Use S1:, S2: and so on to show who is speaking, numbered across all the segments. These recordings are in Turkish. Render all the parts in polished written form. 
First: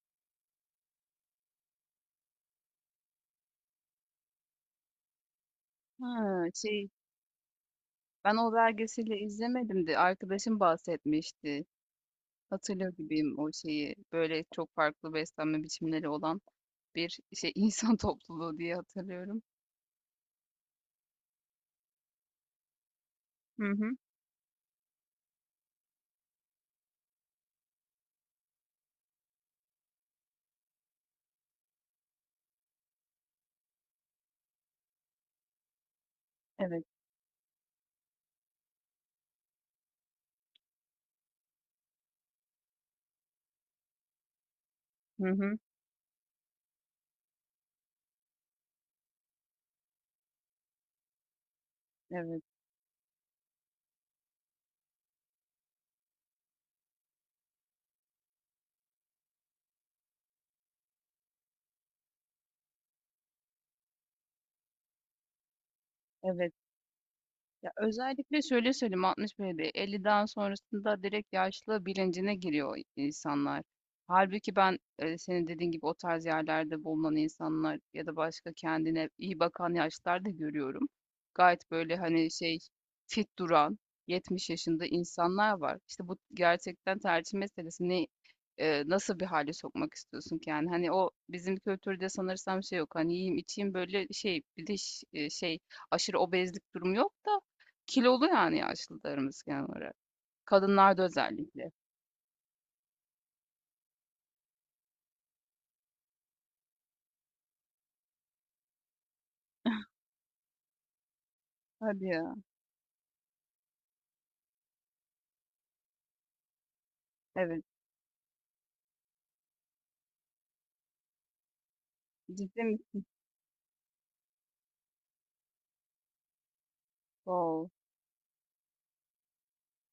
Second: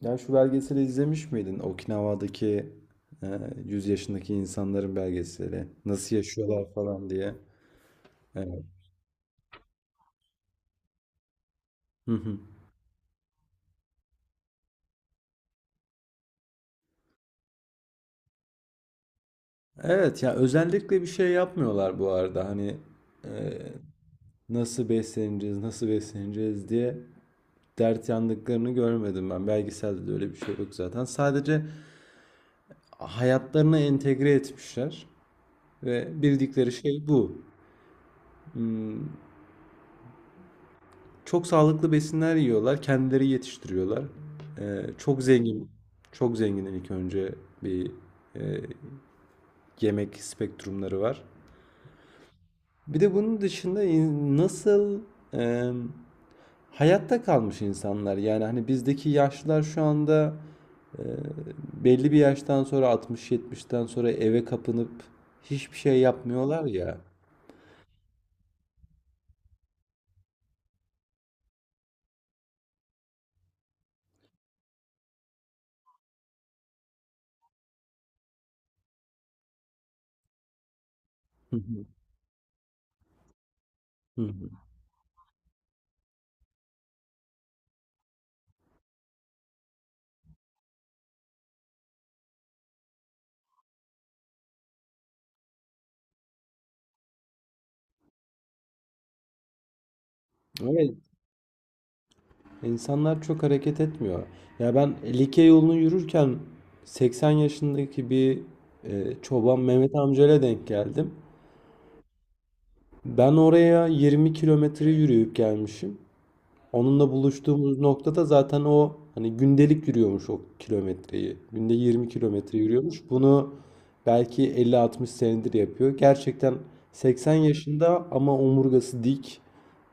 S1: Ya şu belgeseli izlemiş miydin? Okinawa'daki e, 100 yaşındaki insanların belgeseli. Nasıl
S2: Ha,
S1: yaşıyorlar
S2: şey
S1: falan diye.
S2: ben o
S1: Evet.
S2: belgeseli izlemedim de arkadaşım bahsetmişti.
S1: Hı hı.
S2: Hatırlıyor gibiyim o şeyi. Böyle çok farklı beslenme biçimleri olan bir şey insan topluluğu diye hatırlıyorum.
S1: Evet ya özellikle bir şey yapmıyorlar bu arada. Hani e,
S2: Hı hı.
S1: nasıl besleneceğiz, nasıl besleneceğiz diye dert yandıklarını görmedim ben. Belgeselde de öyle bir şey yok zaten. Sadece hayatlarına entegre etmişler ve bildikleri
S2: Evet.
S1: şey bu. Hmm, Çok sağlıklı besinler yiyorlar, kendileri yetiştiriyorlar. Çok
S2: Hı hı.
S1: zengin, çok zengin ilk önce bir e, yemek spektrumları var.
S2: Evet.
S1: Bir de bunun dışında nasıl e, hayatta kalmış insanlar, yani hani bizdeki yaşlılar şu anda e, belli bir yaştan sonra, 60-70'ten sonra eve kapanıp hiçbir şey
S2: Evet.
S1: yapmıyorlar ya.
S2: Ya özellikle şöyle söyleyeyim 60 böyle 50'den sonrasında direkt yaşlı bilincine giriyor insanlar. Halbuki ben senin dediğin gibi o tarz yerlerde bulunan insanlar ya da başka kendine iyi bakan yaşlılar da görüyorum.
S1: Hı
S2: Gayet
S1: hı.
S2: böyle hani şey fit duran
S1: Hı hı.
S2: 70 yaşında insanlar var. İşte bu gerçekten tercih meselesi. Ne, nasıl bir hale sokmak istiyorsun ki yani? Hani o bizim kültürde sanırsam şey yok. Hani yiyeyim içeyim böyle şey bir de şey aşırı obezlik durumu yok. Kilolu yani yaşlılarımız genel olarak.
S1: Evet.
S2: Kadınlarda özellikle.
S1: İnsanlar çok hareket etmiyor. Ya ben Likya yolunu yürürken 80 yaşındaki bir çoban Mehmet amcayla denk geldim.
S2: Hadi ya.
S1: Ben oraya 20 kilometre yürüyüp gelmişim. Onunla
S2: Evet.
S1: buluştuğumuz noktada zaten o hani gündelik yürüyormuş o kilometreyi. Günde 20 kilometre
S2: Ciddi
S1: yürüyormuş.
S2: misin?
S1: Bunu belki 50-60 senedir yapıyor. Gerçekten 80
S2: Wow.
S1: yaşında ama omurgası dik.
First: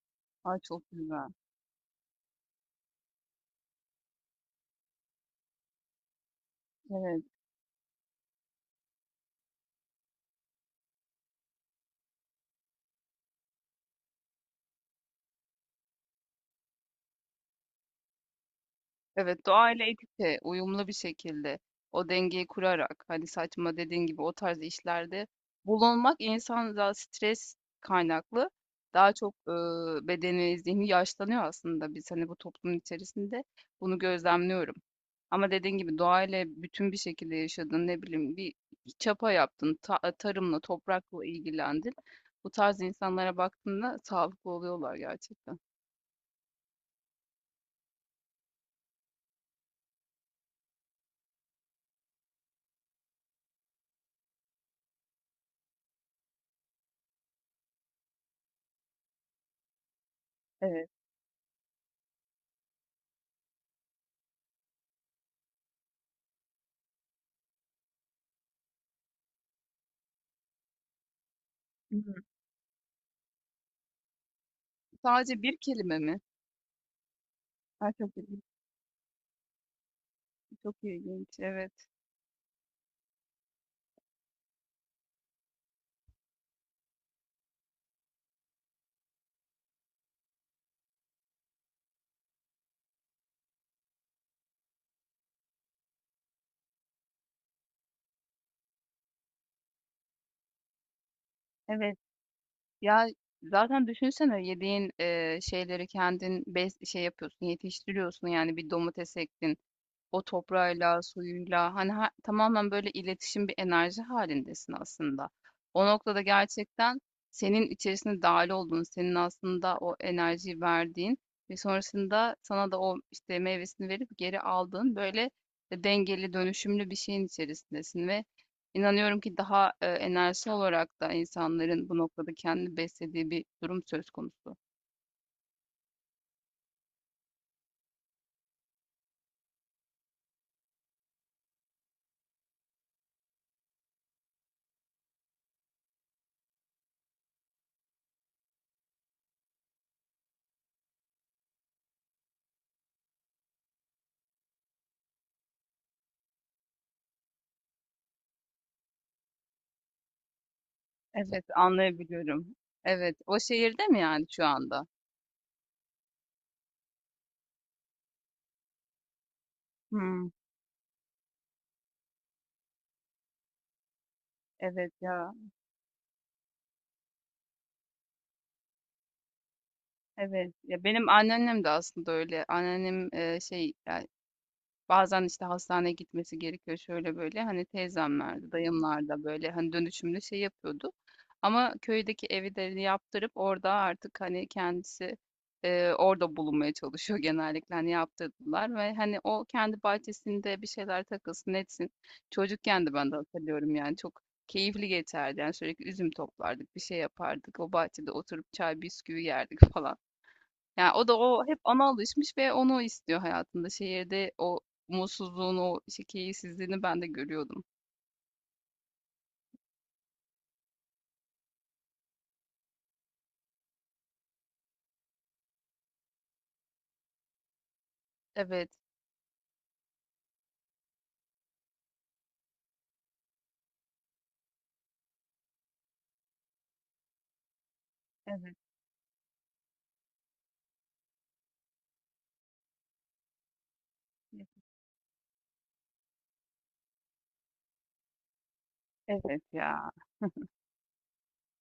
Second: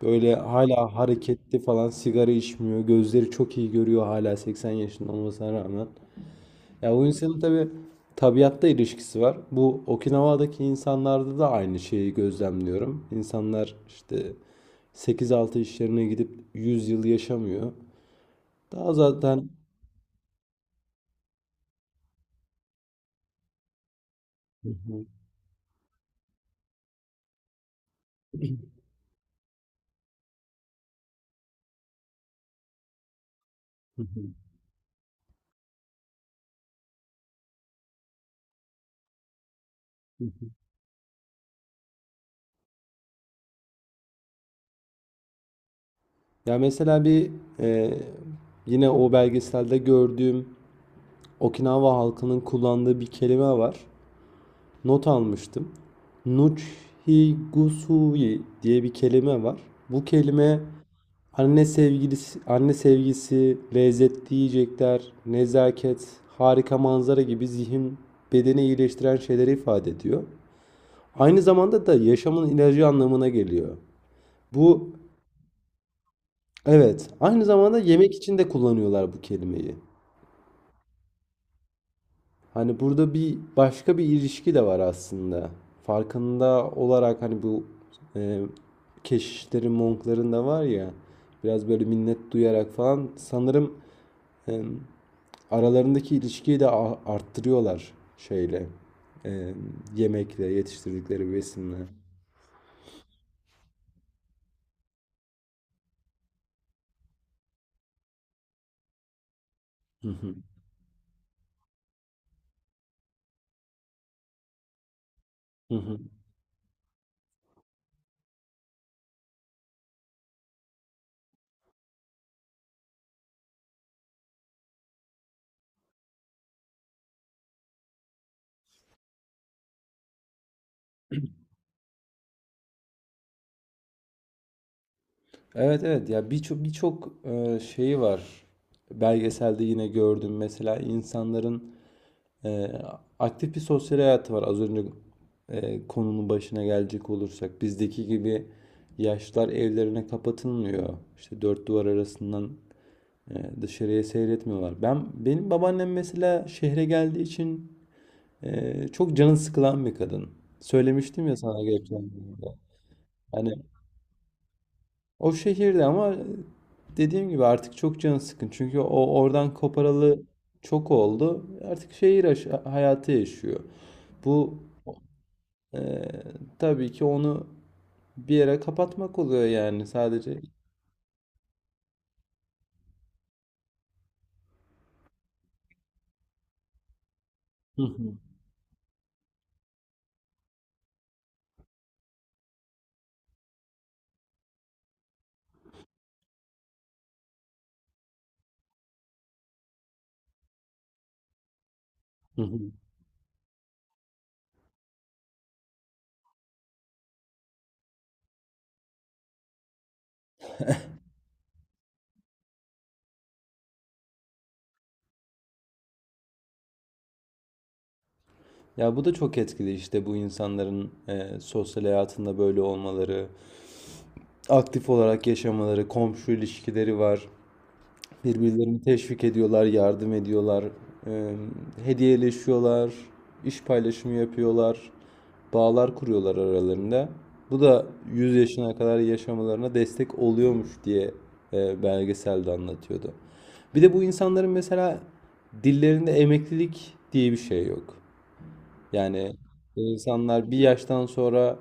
S1: Böyle
S2: Ay çok
S1: hala
S2: güzel.
S1: hareketli falan, sigara içmiyor. Gözleri çok iyi görüyor hala, 80 yaşında olmasına rağmen. Ya o
S2: Evet.
S1: insanın tabii tabiatta ilişkisi var. Bu Okinawa'daki insanlarda da aynı şeyi gözlemliyorum. İnsanlar işte sekiz altı işlerine gidip 100 yıl yaşamıyor. Daha
S2: Evet,
S1: zaten
S2: doğayla ekipçe, uyumlu bir şekilde o dengeyi kurarak hani saçma dediğin gibi o tarz işlerde bulunmak insan da stres kaynaklı daha çok bedeni, zihni yaşlanıyor aslında biz hani bu toplumun içerisinde bunu gözlemliyorum. Ama dediğin gibi doğayla bütün bir şekilde yaşadın ne bileyim bir çapa yaptın, tarımla, toprakla ilgilendin. Bu tarz insanlara baktığında sağlıklı oluyorlar gerçekten.
S1: ya mesela bir e, yine o belgeselde gördüğüm Okinawa halkının kullandığı bir kelime var. Not almıştım. Nuchigusui diye bir kelime var. Bu kelime
S2: Evet.
S1: anne sevgilisi, anne sevgisi, lezzetli yiyecekler, nezaket, harika manzara gibi zihin bedeni iyileştiren şeyleri ifade ediyor. Aynı zamanda da
S2: Hı hı.
S1: yaşamın ilacı anlamına geliyor. Bu,
S2: Sadece bir kelime mi?
S1: evet, aynı zamanda
S2: A,
S1: yemek
S2: çok
S1: için
S2: ilginç,
S1: de kullanıyorlar bu kelimeyi.
S2: çok ilginç. Evet,
S1: Hani burada bir başka bir ilişki de var aslında. Farkında olarak hani bu e, keşişlerin, monkların da var ya, biraz böyle minnet duyarak falan sanırım e, aralarındaki ilişkiyi de arttırıyorlar şeyle. Ee, Yemekle, yetiştirdikleri besinle.
S2: evet. Ya, zaten düşünsene yediğin, şeyleri kendin bes şey yapıyorsun, yetiştiriyorsun, yani, bir domates ektin. O toprağıyla, suyuyla hani tamamen böyle iletişim bir enerji halindesin aslında.
S1: Hı
S2: O
S1: hı.
S2: noktada gerçekten senin içerisinde dahil olduğun, senin aslında o enerjiyi verdiğin ve sonrasında sana da o işte meyvesini verip geri aldığın böyle dengeli, dönüşümlü bir şeyin içerisindesin ve inanıyorum ki daha enerji olarak da insanların bu noktada kendini beslediği bir durum söz konusu.
S1: Evet evet, ya birçok birçok şeyi var. Belgeselde yine gördüm mesela, insanların e, aktif bir sosyal hayatı var. Az önce konunun başına gelecek olursak, bizdeki gibi yaşlılar evlerine kapatılmıyor. İşte dört duvar arasından e, dışarıya seyretmiyorlar. Benim babaannem mesela şehre geldiği için çok canı sıkılan bir kadın. Söylemiştim ya
S2: Evet,
S1: sana geçen gün de.
S2: anlayabiliyorum. Evet, o
S1: Hani,
S2: şehirde mi yani şu anda?
S1: o şehirde ama dediğim gibi artık çok canı sıkın. Çünkü o oradan koparalı
S2: Hmm.
S1: çok oldu. Artık şehir hayatı yaşıyor. Bu
S2: Evet ya,
S1: e, tabii ki onu bir yere kapatmak oluyor yani, sadece.
S2: evet. Ya benim anneannem de aslında öyle. Anneannem, şey, yani bazen, işte, hastaneye gitmesi gerekiyor, şöyle böyle. Hani,
S1: Hı hı.
S2: teyzemlerde, dayımlarda, böyle, hani, dönüşümlü şey yapıyordu ama köydeki evi de yaptırıp orada artık, hani, kendisi, orada bulunmaya çalışıyor genellikle. Hani, yaptırdılar ve, hani, o kendi bahçesinde bir şeyler takılsın, etsin.
S1: Hı hı.
S2: Çocukken de ben de hatırlıyorum, yani, çok keyifli geçerdi. Yani, sürekli üzüm toplardık, bir şey yapardık. O bahçede oturup çay bisküvi yerdik falan. Yani o da o hep ona alışmış ve onu istiyor hayatında. Şehirde o mutsuzluğunu, o şey, keyifsizliğini ben de görüyordum.
S1: Ya bu da çok etkili işte, bu insanların sosyal hayatında böyle olmaları, aktif olarak yaşamaları, komşu ilişkileri var.
S2: Evet,
S1: Birbirlerini teşvik ediyorlar, yardım ediyorlar, e, hediyeleşiyorlar, iş paylaşımı yapıyorlar, bağlar kuruyorlar aralarında. Bu da yüz
S2: evet,
S1: yaşına kadar yaşamalarına destek oluyormuş diye belgeselde anlatıyordu. Bir de bu insanların mesela dillerinde emeklilik diye bir şey yok. Yani
S2: evet
S1: bu
S2: ya,
S1: insanlar bir yaştan sonra,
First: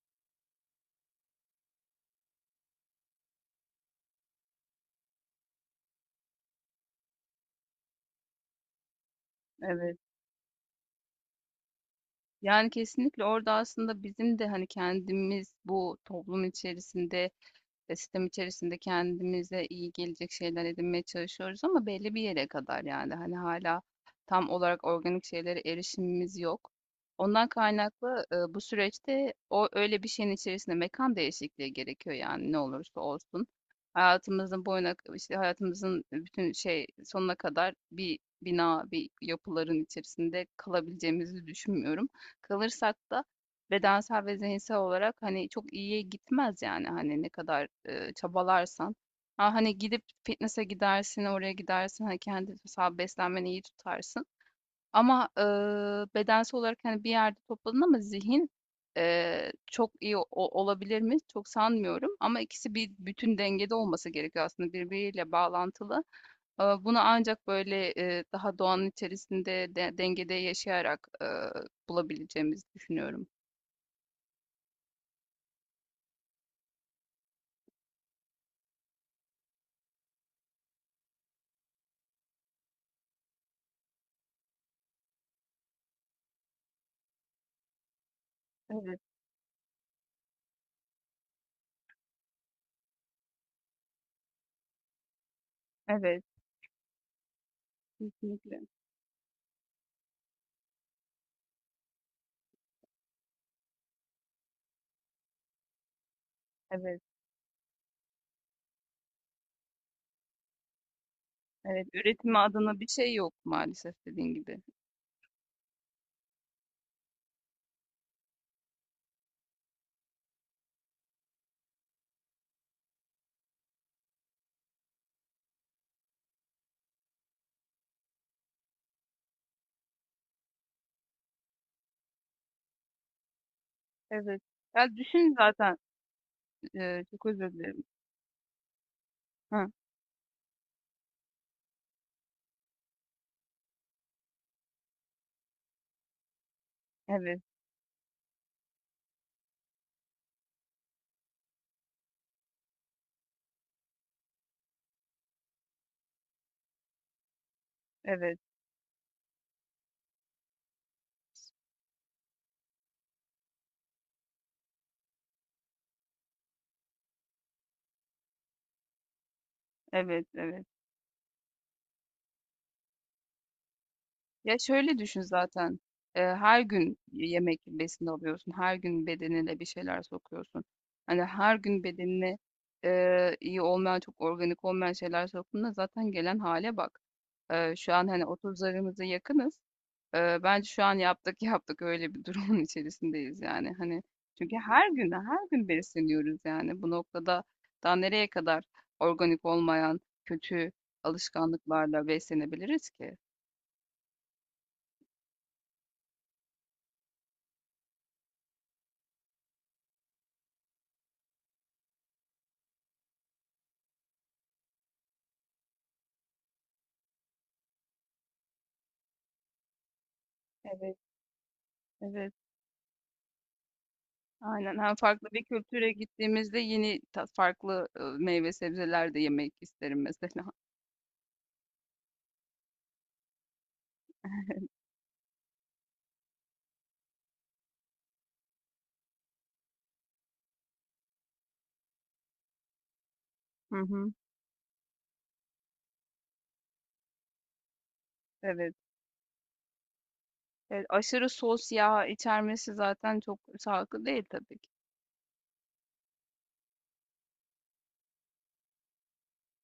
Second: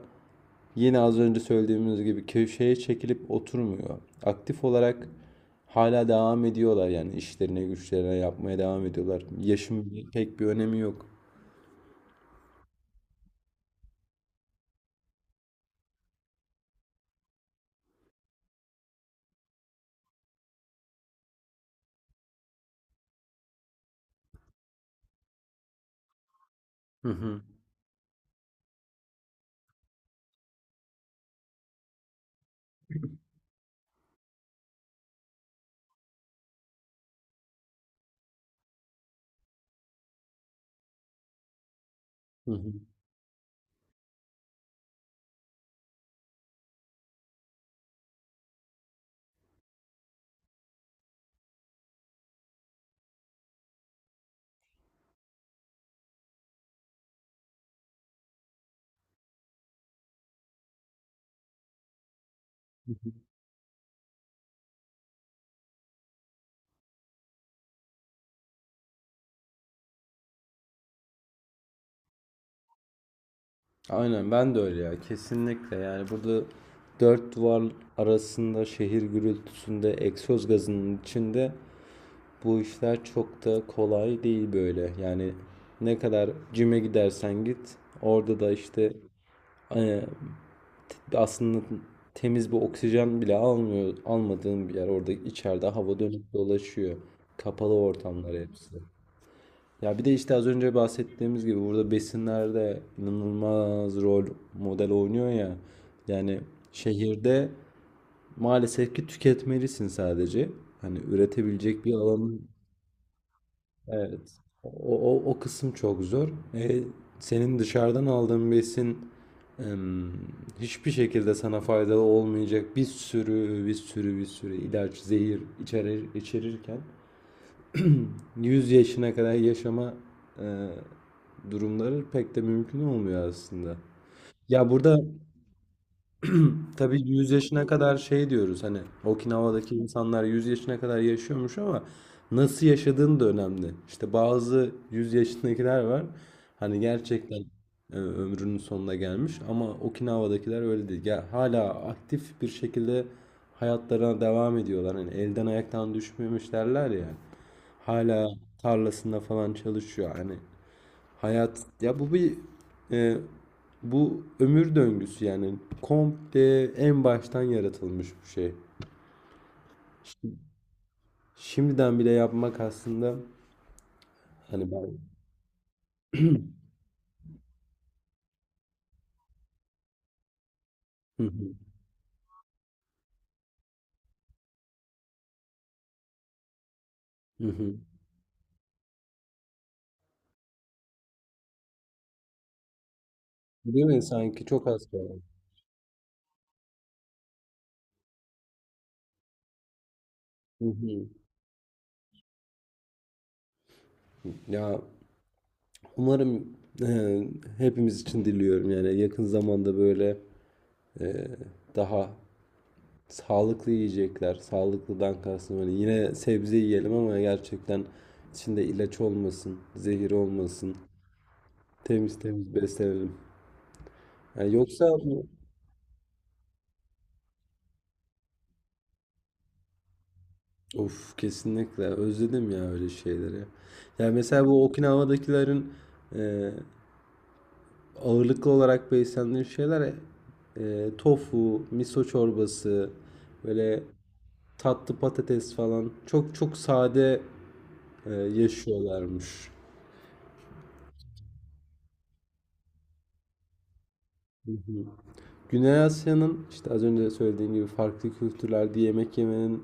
S1: yine az önce söylediğimiz gibi, köşeye çekilip oturmuyor. Aktif olarak hala devam ediyorlar yani, işlerine güçlerine yapmaya devam ediyorlar.
S2: evet.
S1: Yaşın pek bir önemi yok.
S2: Yani kesinlikle orada aslında bizim de hani kendimiz bu toplum içerisinde sistem içerisinde kendimize iyi gelecek şeyler edinmeye çalışıyoruz ama belli bir yere kadar yani. Hani hâlâ tam olarak organik şeylere erişimimiz yok.
S1: Hı hı.
S2: Ondan kaynaklı, bu süreçte o öyle bir şeyin içerisinde mekan değişikliği gerekiyor yani ne olursa olsun. Hayatımızın boyuna işte hayatımızın bütün şey sonuna kadar bir bina, bir yapıların içerisinde kalabileceğimizi düşünmüyorum.
S1: Hı hı.
S2: Kalırsak da bedensel ve zihinsel olarak, hani, çok iyiye gitmez yani, hani, ne kadar, çabalarsan. Ha, hani, gidip fitnesse gidersin, oraya gidersin, hani, kendi mesela beslenmeni iyi tutarsın ama, bedensel olarak, hani, bir yerde topladın ama zihin, çok iyi o olabilir mi? Çok sanmıyorum ama ikisi bir bütün dengede olması gerekiyor aslında birbiriyle bağlantılı. Bunu ancak böyle, daha doğanın içerisinde de dengede yaşayarak, bulabileceğimizi düşünüyorum.
S1: Aynen, ben de öyle ya, kesinlikle. Yani burada dört duvar arasında, şehir gürültüsünde, egzoz gazının içinde, bu işler çok da kolay değil böyle yani. Ne kadar cime gidersen git, orada da işte
S2: Evet.
S1: e, aslında temiz bir oksijen bile almıyor, almadığın bir yer. Orada içeride hava
S2: Evet,
S1: dönüp dolaşıyor. Kapalı ortamlar
S2: kesinlikle.
S1: hepsi. Ya bir de işte az önce bahsettiğimiz gibi, burada besinlerde inanılmaz rol model oynuyor ya. Yani
S2: Evet,
S1: şehirde maalesef ki tüketmelisin sadece. Hani üretebilecek
S2: evet.
S1: bir
S2: Üretimi
S1: alanın.
S2: adına bir şey yok maalesef
S1: Evet.
S2: dediğin gibi.
S1: O, o kısım çok zor. E, Senin dışarıdan aldığın besin em, hiçbir şekilde sana faydalı olmayacak, bir sürü bir sürü bir sürü ilaç, zehir içerir, içerirken 100 yaşına kadar yaşama e, durumları pek de mümkün olmuyor aslında.
S2: Evet.
S1: Ya
S2: Ya
S1: burada
S2: düşün zaten,
S1: tabii
S2: çok
S1: 100
S2: özür
S1: yaşına
S2: dilerim.
S1: kadar şey diyoruz hani,
S2: Ha,
S1: Okinawa'daki insanlar 100 yaşına kadar yaşıyormuş, ama nasıl yaşadığın da önemli. İşte bazı 100 yaşındakiler var hani, gerçekten
S2: evet,
S1: ömrünün sonuna gelmiş, ama Okinawa'dakiler öyle değil. Ya hala aktif bir şekilde hayatlarına devam ediyorlar. Hani elden ayaktan düşmemiş derler ya. Hala
S2: evet,
S1: tarlasında falan çalışıyor. Hani hayat ya, bu bir e, bu ömür döngüsü yani, komple en baştan yaratılmış bir şey.
S2: evet, evet.
S1: Şimdiden bile yapmak aslında,
S2: Ya
S1: hani ben.
S2: şöyle düşün zaten. Her gün yemek besin alıyorsun. Her gün bedenine bir şeyler sokuyorsun.
S1: Hı
S2: Hani
S1: hı,
S2: her gün bedenine iyi olmayan, çok organik olmayan şeyler soktuğunda zaten gelen hale bak.
S1: hı
S2: Eee,
S1: hı.
S2: şu an hani 30'larımıza yakınız. Bence şu an yaptık yaptık öyle bir durumun içerisindeyiz yani.
S1: Değil mi?
S2: Hani
S1: Sanki
S2: çünkü
S1: çok
S2: her
S1: az
S2: gün
S1: kaldı.
S2: her gün besleniyoruz yani. Bu noktada daha nereye kadar organik olmayan
S1: Hı
S2: kötü
S1: hı.
S2: alışkanlıklarla beslenebiliriz ki?
S1: Ya umarım e, hepimiz için diliyorum yani, yakın zamanda böyle e, daha sağlıklı yiyecekler. Sağlıklıdan kastım, hani yine sebze yiyelim ama gerçekten içinde ilaç olmasın, zehir olmasın.
S2: Evet,
S1: Temiz
S2: evet.
S1: temiz beslenelim. Yani
S2: Aynen,
S1: yoksa
S2: hem
S1: bu.
S2: farklı bir kültüre gittiğimizde yeni ta farklı, meyve sebzeler de yemek isterim mesela.
S1: Of, kesinlikle özledim ya öyle şeyleri. Yani mesela bu Okinawa'dakilerin e, ağırlıklı olarak beslendiği şeyler: tofu, miso çorbası,
S2: Hı
S1: böyle
S2: hı.
S1: tatlı patates falan, çok çok sade
S2: Evet.
S1: yaşıyorlarmış.
S2: Evet, aşırı sos, yağ içermesi zaten çok sağlıklı değil tabii ki.
S1: Güney Asya'nın, işte az önce söylediğim gibi, farklı kültürlerde yemek yemenin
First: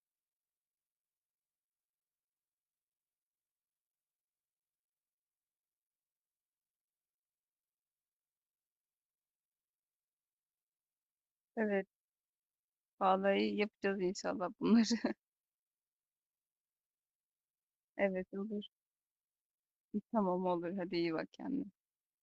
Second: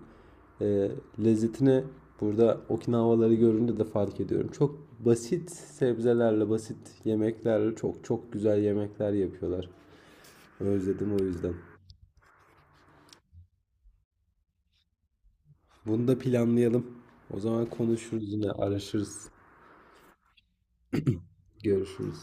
S1: e, lezzetini burada Okinavaları görünce de fark ediyorum. Çok basit sebzelerle, basit yemeklerle çok çok güzel yemekler yapıyorlar. Özledim o yüzden.
S2: Evet, vallahi yapacağız inşallah bunları.
S1: Bunu da planlayalım. O zaman
S2: Evet,
S1: konuşuruz yine,
S2: olur.
S1: araşırız,
S2: Tamam, olur. Hadi iyi bak kendine.
S1: görüşürüz.